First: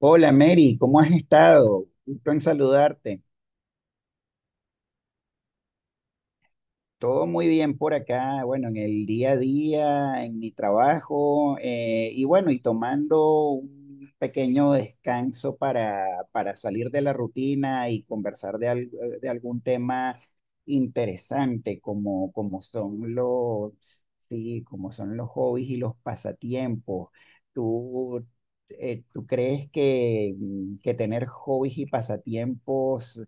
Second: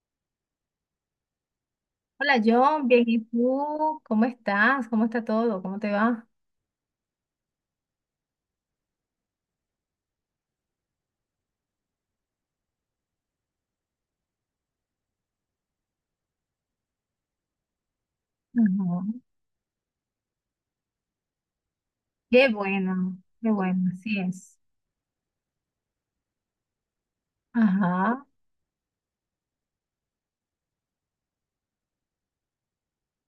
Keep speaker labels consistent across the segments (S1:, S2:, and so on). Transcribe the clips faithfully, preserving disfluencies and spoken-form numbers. S1: Hola Mary, ¿cómo has estado? Gusto en
S2: Hola John, bien, ¿y
S1: saludarte.
S2: tú? ¿Cómo estás? ¿Cómo está todo? ¿Cómo te va?
S1: Todo muy bien por acá, bueno, en el día a día, en mi trabajo, eh, y bueno, y tomando un pequeño descanso para, para salir de la rutina y conversar de, al-
S2: Ajá.
S1: eh, de algún tema interesante, como,
S2: Qué
S1: como son
S2: bueno, qué
S1: los,
S2: bueno, así es.
S1: sí, como son los hobbies y los pasatiempos.
S2: Ajá.
S1: ¿Tú, eh, ¿tú crees que, mm, que tener hobbies y pasatiempos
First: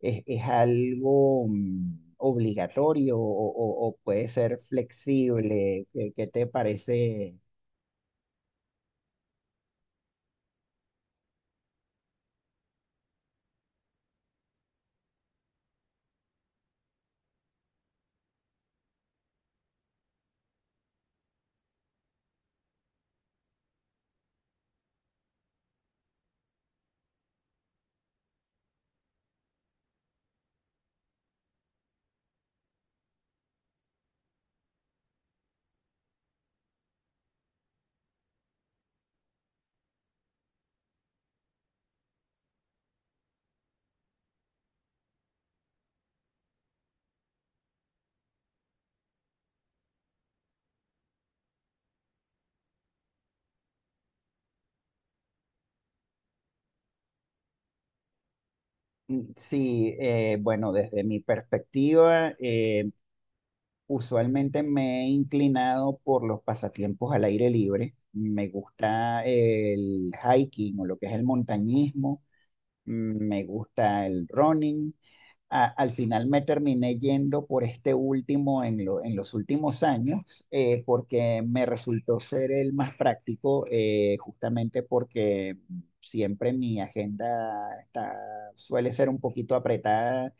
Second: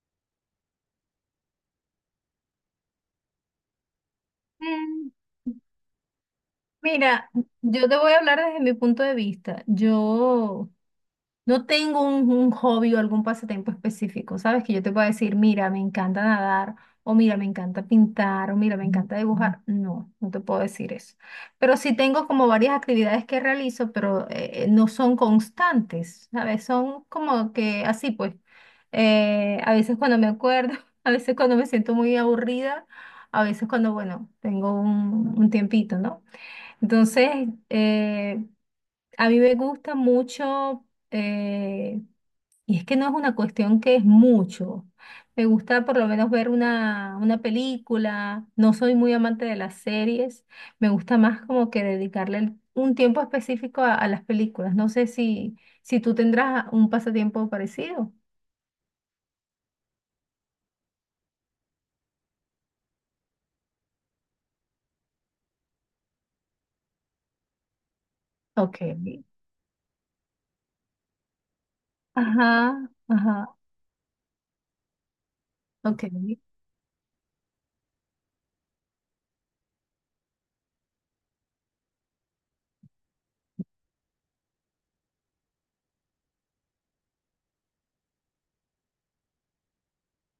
S1: es, es algo mm, obligatorio o, o- o puede ser
S2: Mm,
S1: flexible? ¿Qué, qué te
S2: Mira,
S1: parece?
S2: yo te voy a hablar desde mi punto de vista. Yo no tengo un, un hobby o algún pasatiempo específico, ¿sabes? Que yo te pueda decir, mira, me encanta nadar, o mira, me encanta pintar, o mira, me encanta dibujar. No, no te puedo decir eso. Pero sí tengo como varias actividades que realizo, pero eh, eh, no son constantes, ¿sabes? Son como que así, pues. Eh, a veces cuando me acuerdo, a veces cuando me siento muy aburrida, a veces cuando, bueno, tengo un, un tiempito, ¿no? Entonces, eh, a mí me gusta mucho, eh, y es que no es una cuestión que es mucho. Me gusta por lo menos ver una, una película. No soy muy amante de las series. Me gusta más como que dedicarle el- un tiempo específico a, a las películas. No sé si, si tú tendrás un pasatiempo parecido.
S1: Mm, sí, eh, bueno, desde mi perspectiva, eh, usualmente me he inclinado por los pasatiempos al aire libre. Me
S2: Ok.
S1: gusta el hiking o lo que es el montañismo.
S2: Ajá,
S1: Mm, me
S2: ajá,
S1: gusta el running, a- al
S2: ok.
S1: final me terminé yendo por este último en, lo- en los últimos años, eh, porque me resultó ser el más práctico, eh, justamente porque siempre mi agenda está, suele ser un poquito apretada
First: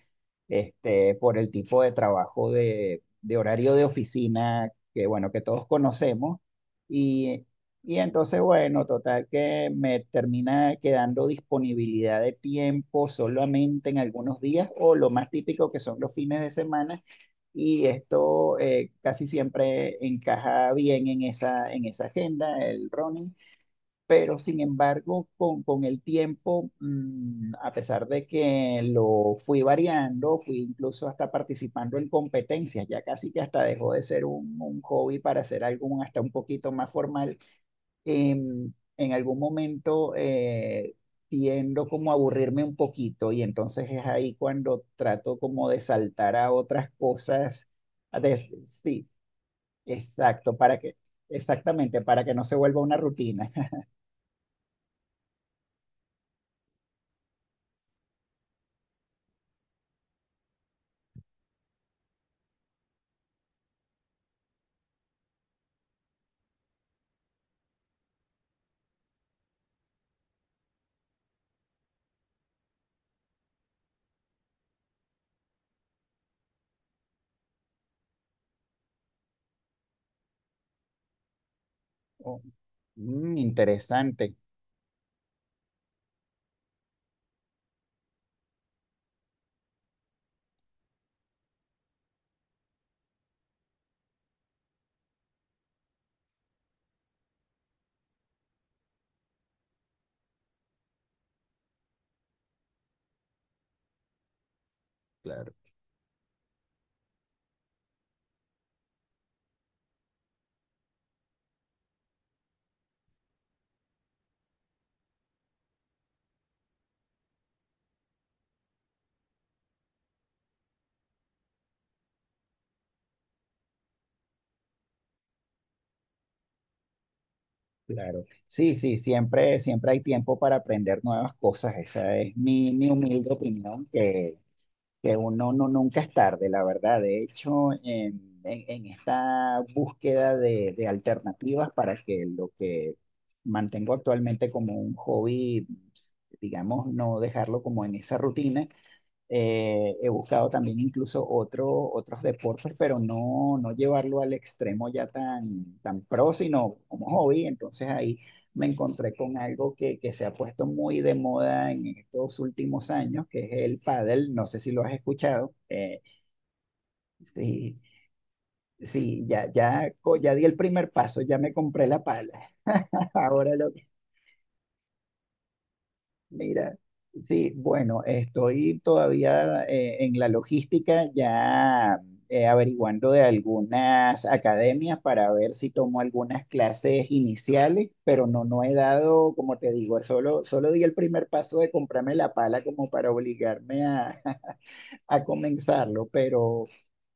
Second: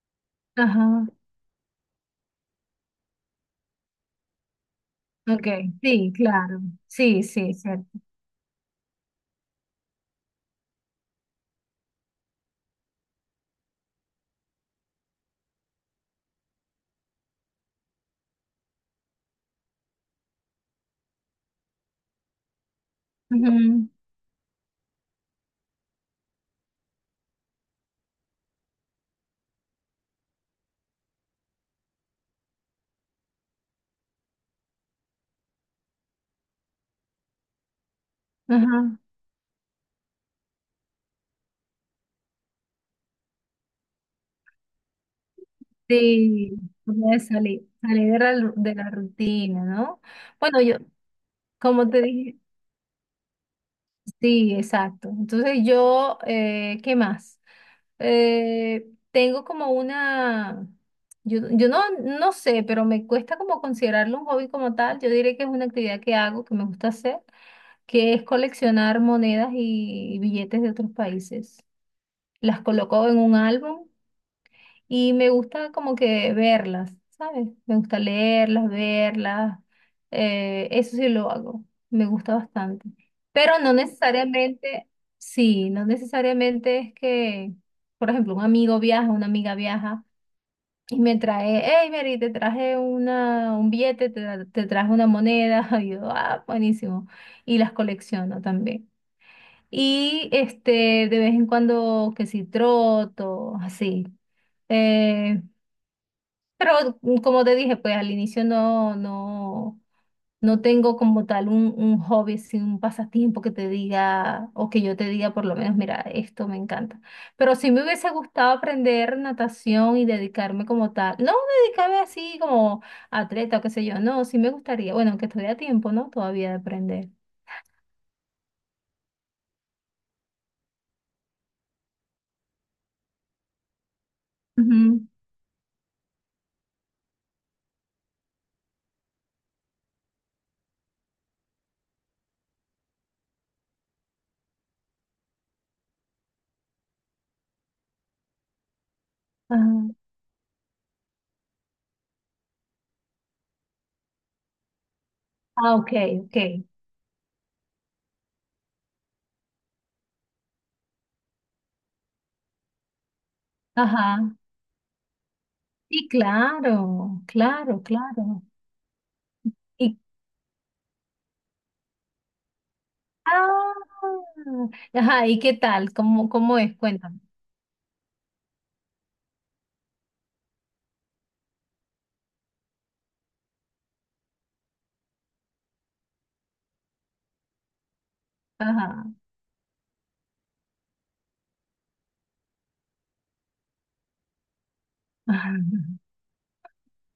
S2: Ajá,
S1: este, por el tipo de trabajo de, de horario de oficina que, bueno, que
S2: ok.
S1: todos
S2: Sí,
S1: conocemos.
S2: claro. Sí,
S1: Y,
S2: sí, cierto.
S1: y entonces, bueno, total que me termina quedando disponibilidad de tiempo solamente en algunos días o lo más típico que son los fines de semana. Y esto, eh, casi siempre encaja bien en esa, en esa agenda, el running,
S2: Ujú,
S1: pero sin embargo, con, con el tiempo, mm, a pesar de que lo fui variando, fui incluso hasta participando en competencias, ya casi que hasta dejó de ser un, un hobby para ser algo un- hasta un poquito más formal, em,
S2: ajá.
S1: en algún momento, eh, tiendo como a aburrirme un poquito y entonces es ahí cuando trato como de saltar a
S2: Sí,
S1: otras
S2: una vez salí,
S1: cosas.
S2: salí de
S1: a
S2: la,
S1: des-
S2: ru- de la
S1: sí,
S2: rutina, ¿no?
S1: exacto,
S2: Bueno, yo,
S1: para que,
S2: como
S1: exactamente,
S2: te
S1: para que
S2: dije,
S1: no se vuelva una rutina.
S2: sí, exacto. Entonces yo, eh, ¿qué más? Eh, tengo como una, yo, yo no, no sé, pero me cuesta como considerarlo un hobby como tal. Yo diré que es una actividad que hago, que me gusta hacer, que es coleccionar monedas y billetes de otros países. Las coloco en un álbum y me gusta como que verlas, ¿sabes? Me gusta leerlas, verlas. eh, eso sí lo hago. Me gusta
S1: Oh,
S2: bastante.
S1: mm,
S2: Pero no
S1: interesante,
S2: necesariamente, sí, no necesariamente es que, por ejemplo, un amigo viaja, una amiga viaja y me trae, hey, Mary, te traje una, un billete, te, tra- te traje una moneda. Y yo, ah, buenísimo. Y las colecciono también. Y este, de vez en cuando, que si troto, así. Eh,
S1: claro,
S2: pero mm, como te dije, pues al inicio no, no, no tengo como tal un, un hobby, así, un pasatiempo que te diga, o que yo te diga por lo menos, mira, esto me encanta. Pero sí me hubiese gustado aprender natación y dedicarme como tal. No dedicarme así como atleta o qué sé yo, no, sí me gustaría. Bueno, aunque estoy a tiempo, ¿no? Todavía de aprender.
S1: claro. Sí, sí, siempre, siempre hay tiempo para aprender nuevas cosas. Esa es mi, mi humilde opinión, que,
S2: Ujú,
S1: que uno no, nunca es tarde, la verdad. De hecho, en, en- en esta búsqueda de, de alternativas para que lo que mantengo actualmente como un hobby, digamos, no dejarlo como en esa rutina.
S2: ajá.
S1: Eh, he buscado también incluso otro, otros deportes, pero no, no llevarlo al extremo ya
S2: Ah,
S1: tan,
S2: ok,
S1: tan pro,
S2: ok.
S1: sino como hobby. Entonces ahí me encontré con algo que, que se ha puesto muy de moda en estos últimos años, que es el
S2: Ajá.
S1: pádel. No sé si lo has escuchado. Eh,
S2: Sí, claro,
S1: sí,
S2: claro, claro.
S1: sí, ya, ya,
S2: Y
S1: co- ya di el primer paso, ya me compré la pala. Ahora lo,
S2: ah, ajá, ¿y qué tal? ¿Cómo, cómo
S1: Mira,
S2: es? Cuéntame.
S1: sí, bueno, estoy todavía, eh, en la logística, ya, eh, averiguando de algunas academias para ver si tomo algunas clases iniciales, pero no, no he
S2: Ajá.
S1: dado, como te digo, solo, solo di el primer paso de comprarme la pala como para obligarme a, a
S2: Ajá.
S1: comenzarlo, pero,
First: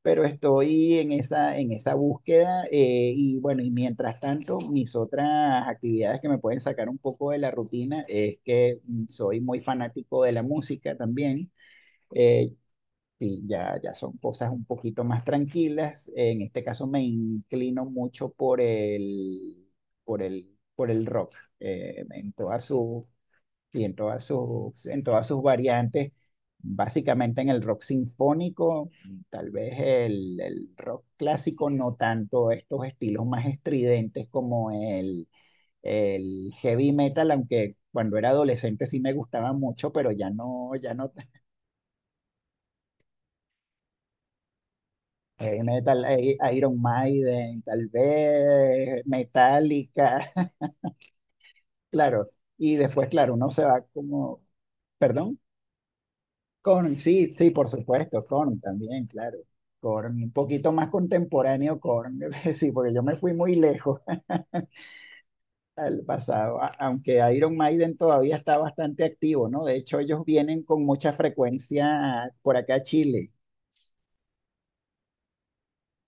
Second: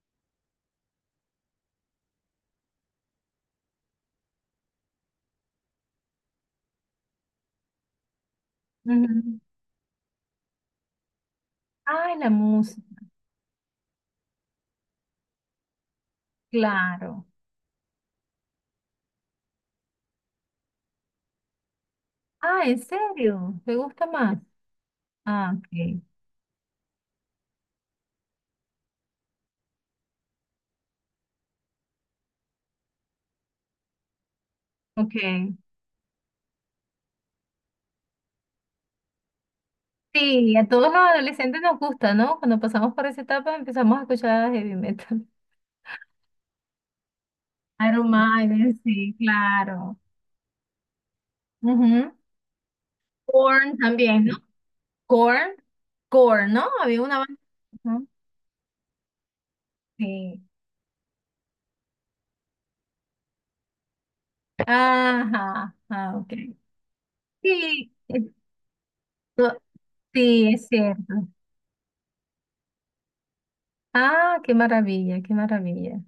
S1: pero estoy en esa, en esa búsqueda, eh, y bueno, y mientras tanto, mis otras actividades que me pueden sacar un poco de la rutina es que, mm,
S2: Ujú.
S1: soy muy fanático de la música también.
S2: Ay, la
S1: Eh,
S2: música,
S1: sí, ya, ya son cosas un poquito más tranquilas. En este caso me
S2: claro.
S1: inclino mucho por el, por el, por el rock, eh, en todas
S2: Ah, ¿en
S1: sus...
S2: serio? ¿Te
S1: Sí, en
S2: gusta
S1: todas
S2: más?
S1: sus, en todas sus
S2: Ah, ok,
S1: variantes, básicamente en el rock sinfónico, tal vez el, el rock clásico, no tanto estos estilos más estridentes como el,
S2: ok.
S1: el heavy metal, aunque cuando era adolescente sí me gustaba mucho, pero ya
S2: Sí, a
S1: no,
S2: todos
S1: ya
S2: los
S1: no,
S2: adolescentes nos gusta, ¿no? Cuando pasamos por esa etapa empezamos a escuchar heavy metal.
S1: heavy metal, eh, Iron Maiden, tal
S2: Iron Maiden,
S1: vez
S2: sí, claro.
S1: Metallica.
S2: Ujú.
S1: Claro, y después, claro, uno se
S2: Korn
S1: va
S2: también, ¿no?
S1: como... Perdón.
S2: Korn, Korn, ¿no?
S1: Korn,
S2: Había una
S1: sí,
S2: banda.
S1: sí, por
S2: ¿No?
S1: supuesto, Korn también, claro. Korn, un
S2: Sí.
S1: poquito más contemporáneo Korn. Sí, porque yo me fui muy lejos
S2: Ajá,
S1: al
S2: ah, ok.
S1: pasado, a- aunque Iron
S2: Sí,
S1: Maiden todavía está bastante activo,
S2: no,
S1: ¿no? De hecho, ellos
S2: sí,
S1: vienen
S2: es
S1: con
S2: cierto.
S1: mucha frecuencia por acá a Chile,
S2: Ah, qué maravilla, qué maravilla.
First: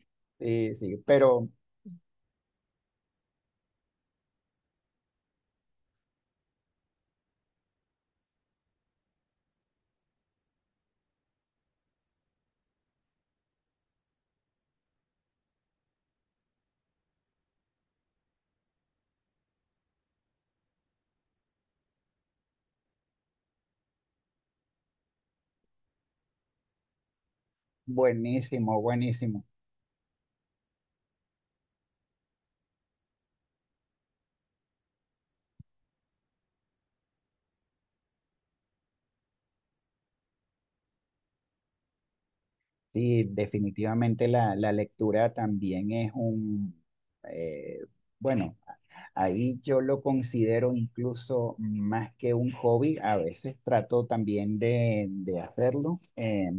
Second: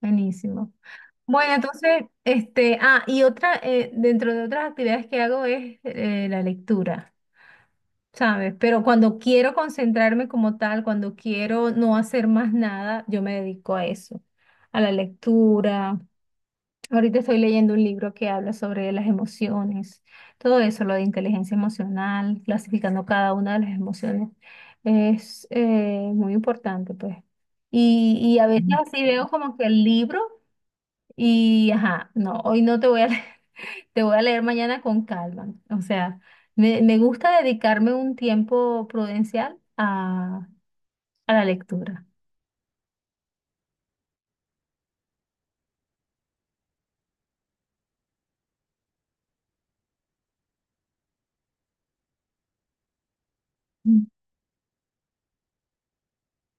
S2: Buenísimo.
S1: sí, sí, pero
S2: Bueno, entonces, este, ah, y otra, eh, dentro de otras actividades que hago es eh, la lectura, ¿sabes? Pero cuando quiero concentrarme como tal, cuando quiero no hacer más nada, yo me dedico a eso, a la lectura. Ahorita estoy leyendo un libro que habla sobre las emociones, todo eso, lo de inteligencia emocional, clasificando cada una de las emociones, es eh, muy importante, pues. Y, y a veces Mm.
S1: buenísimo,
S2: así veo
S1: buenísimo.
S2: como que el libro y, ajá, no, hoy no te voy a leer, te voy a leer mañana con calma. O sea, me, me gusta dedicarme un tiempo prudencial a, a la lectura.
S1: Sí, definitivamente la, la lectura también es un, eh, bueno. Ahí yo lo considero incluso más que un hobby, a veces trato
S2: Mm.
S1: también de, de hacerlo, eh,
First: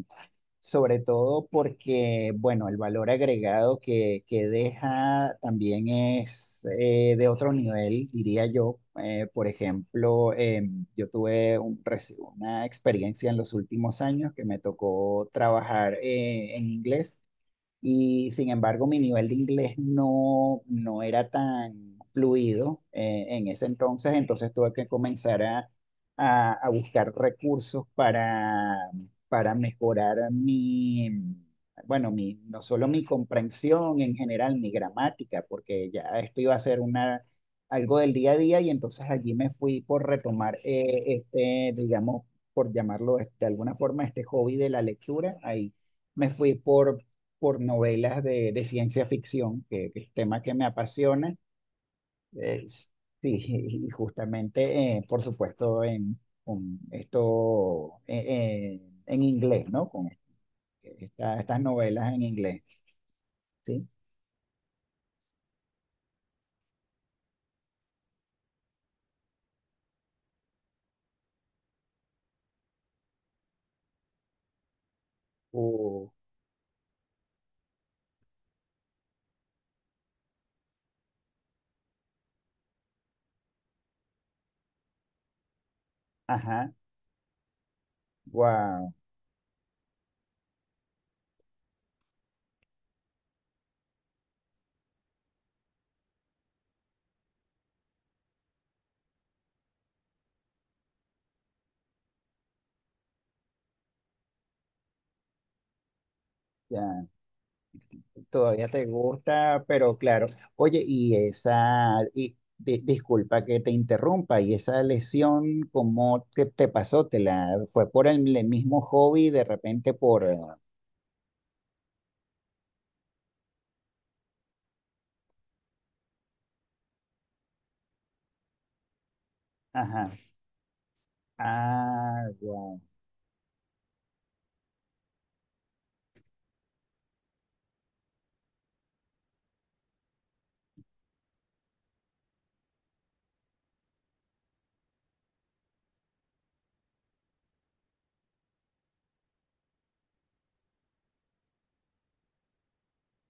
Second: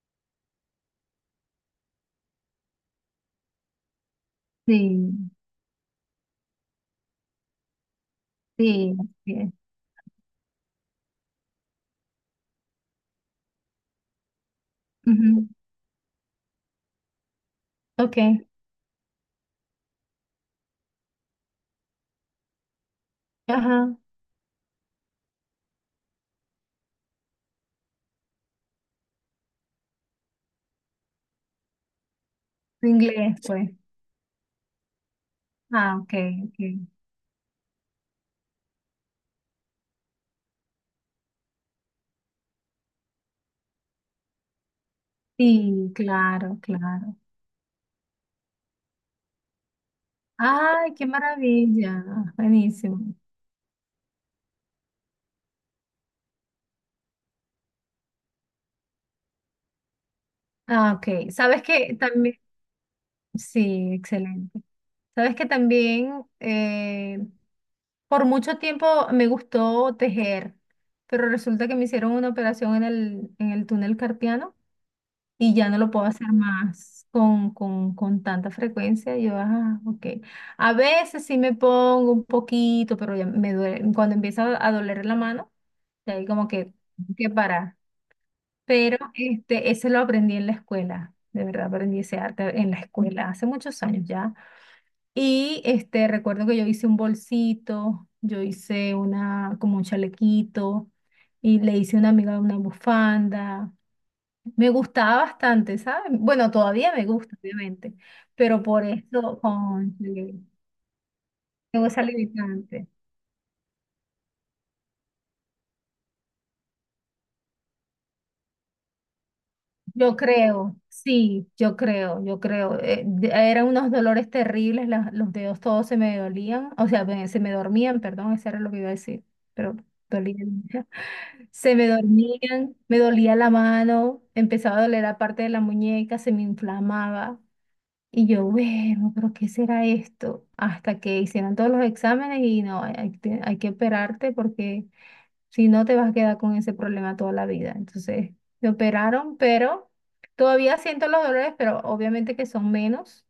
S1: sobre todo porque, bueno, el valor agregado que, que
S2: Sí,
S1: deja también es, eh, de otro nivel, diría yo.
S2: sí,
S1: Eh, por
S2: sí.
S1: ejemplo, eh, yo tuve un reci- una experiencia en los últimos años que me tocó
S2: Ujú.
S1: trabajar, eh, en inglés.
S2: Ok,
S1: Y sin embargo, mi nivel de inglés no, no era tan fluido, eh, en ese
S2: ajá,
S1: entonces, entonces tuve que comenzar a, a- a buscar recursos para, para mejorar mi, bueno, mi, no solo mi
S2: inglés, pues.
S1: comprensión en general, mi gramática, porque
S2: Ah,
S1: ya
S2: ok,
S1: esto iba a ser
S2: ok.
S1: una, algo del día a día y entonces allí me fui por retomar, eh, este, digamos, por llamarlo de alguna forma, este hobby de la lectura. Ahí
S2: Sí,
S1: me fui
S2: claro,
S1: por,
S2: claro.
S1: por novelas de, de ciencia ficción, que que es tema que me
S2: Ay, qué
S1: apasiona.
S2: maravilla.
S1: Eh,
S2: Buenísimo.
S1: sí, y justamente, eh, por supuesto, en con esto, eh, eh, en inglés, ¿no? Con
S2: Ah, ok.
S1: esta- estas
S2: Sabes que
S1: novelas en
S2: también,
S1: inglés, ¿sí?
S2: sí, excelente. Sabes que también eh, por mucho tiempo me gustó tejer, pero resulta que me hicieron una operación en el, en el túnel carpiano y ya no lo puedo
S1: Uh,
S2: hacer más con, con, con tanta frecuencia. Yo, ah, ok. A veces sí me pongo un poquito, pero ya me duele. Cuando empieza a doler la mano. Y ahí como
S1: ajá,
S2: que, que parar.
S1: wow,
S2: Pero este, ese lo aprendí en la escuela. De verdad aprendí ese arte en la escuela hace muchos años ya. Y este, recuerdo que yo hice un bolsito, yo hice una, como un chalequito, y le hice a una amiga una bufanda. Me gustaba bastante, ¿sabes? Bueno, todavía me
S1: ya,
S2: gusta, obviamente, pero
S1: todavía te
S2: por eso,
S1: gusta, pero claro.
S2: cónchale,
S1: Oye, y
S2: tengo
S1: esa,
S2: esa
S1: y di-
S2: limitante.
S1: disculpa que te interrumpa, y esa lesión, ¿cómo te te pasó? ¿Te la fue por el, el mismo hobby, de repente
S2: Yo
S1: por, eh...
S2: creo, sí, yo creo, yo creo. Eh, de- eran unos dolores terribles, las- los dedos todos se me dolían, o sea, me- se me dormían, perdón, eso era lo que iba a decir, pero
S1: Ajá.
S2: dolían. Se me
S1: Ah,
S2: dormían,
S1: wow,
S2: me dolía la mano, empezaba a doler la parte de la muñeca, se me inflamaba. Y yo, bueno, pero ¿qué será esto? Hasta que hicieron todos los exámenes y no, hay, hay que hay que operarte porque si no, te vas a quedar con ese problema toda la vida. Entonces, me operaron, pero todavía siento los dolores, pero obviamente que son menos.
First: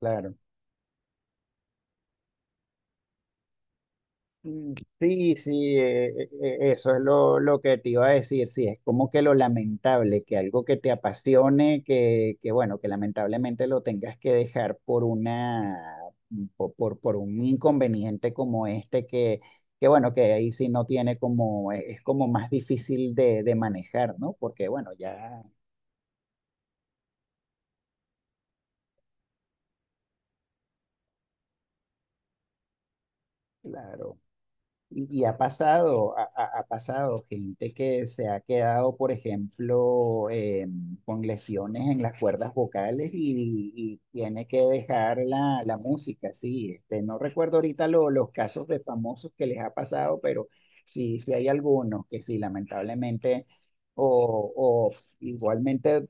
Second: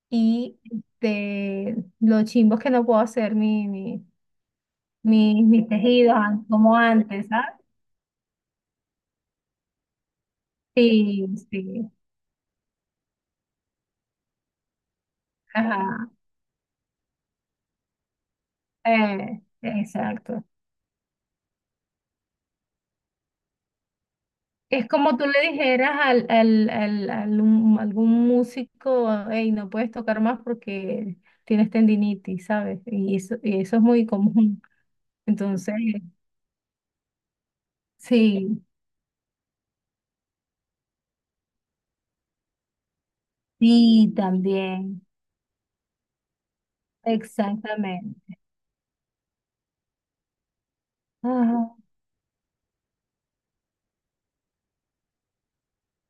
S1: claro.
S2: Y de los chimbos que no puedo hacer mi, mi,
S1: Mm, sí,
S2: mi- mis
S1: sí, eh,
S2: tejidos
S1: eh,
S2: an-
S1: eh,
S2: como
S1: eso es
S2: antes,
S1: lo,
S2: ¿sabes?
S1: lo que te iba a decir. Sí, es como que lo lamentable, que algo que te
S2: Sí,
S1: apasione,
S2: sí.
S1: que, que bueno, que lamentablemente lo tengas que dejar por una,
S2: Ajá.
S1: por, por, por un inconveniente como este, que,
S2: eh,
S1: que bueno, que
S2: exacto.
S1: ahí sí no tiene como, es como más difícil de, de manejar, ¿no? Porque
S2: Es
S1: bueno,
S2: como tú le
S1: ya,
S2: dijeras al, al, al, al un- algún músico, hey, no puedes tocar más porque tienes tendinitis, ¿sabes? Y eso, y eso es muy
S1: claro.
S2: común.
S1: Y, y ha
S2: Entonces,
S1: pasado, ha, ha- ha pasado gente que se ha
S2: sí,
S1: quedado, por ejemplo, eh, con lesiones en las cuerdas vocales y, y
S2: sí,
S1: tiene que
S2: también,
S1: dejar la, la música, sí. Este, no recuerdo ahorita lo- los
S2: exactamente.
S1: casos de famosos que les ha pasado, pero sí, sí hay
S2: Ajá.
S1: algunos que sí, lamentablemente, o, o igualmente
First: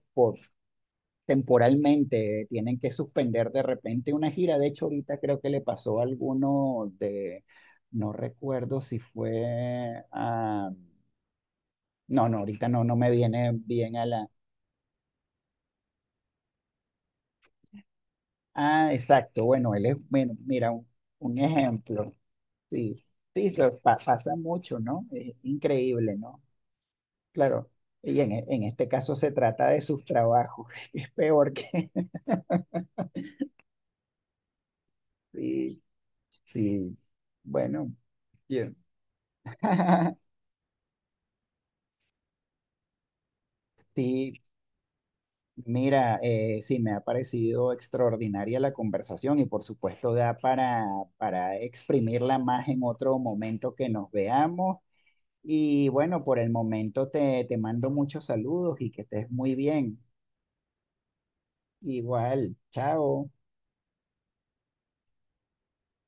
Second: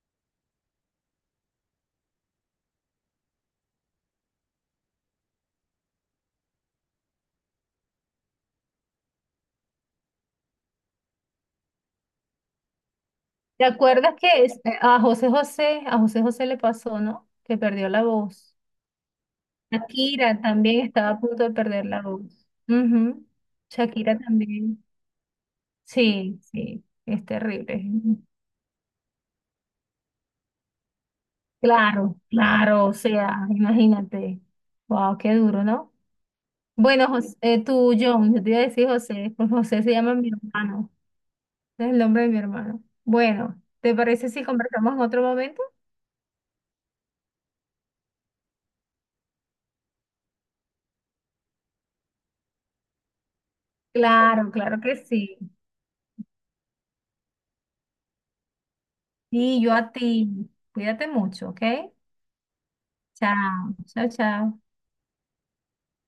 S1: temporalmente tienen que suspender de repente una gira. De hecho, ahorita creo que le pasó a alguno de, no recuerdo si fue a, no, no, ahorita no, no me viene
S2: ¿Te
S1: bien a
S2: acuerdas
S1: la...
S2: que es- eh, a José José, a José José le pasó, ¿no? Que perdió la voz.
S1: Ah, exacto, bueno, él es, bueno,
S2: Shakira
S1: mira, un,
S2: también estaba a
S1: un
S2: punto de perder la
S1: ejemplo,
S2: voz.
S1: sí,
S2: Ujú.
S1: sí, eso pa-
S2: Shakira
S1: pasa mucho,
S2: también.
S1: ¿no? Es increíble,
S2: Sí,
S1: ¿no?
S2: sí, es
S1: Claro.
S2: terrible.
S1: Y en, e- en este caso se trata de sus trabajos, es peor que...
S2: Claro, claro, o sea, imagínate. Wow, qué duro,
S1: Sí,
S2: ¿no?
S1: sí,
S2: Bueno, José, eh,
S1: bueno,
S2: tú, John, yo te iba a
S1: bien.
S2: decir José, pues José se llama mi hermano. Es el nombre de mi hermano. Bueno, ¿te parece
S1: Sí,
S2: si conversamos en otro momento?
S1: mira, eh, sí, me ha parecido extraordinaria la conversación y por supuesto da para, para exprimirla más en otro momento que nos
S2: Claro,
S1: veamos.
S2: claro que sí.
S1: Y bueno, por el momento te, te mando muchos saludos y que estés muy
S2: Y yo a
S1: bien.
S2: ti. Cuídate mucho, ¿ok?
S1: Igual, chao.
S2: Chao, chao, chao.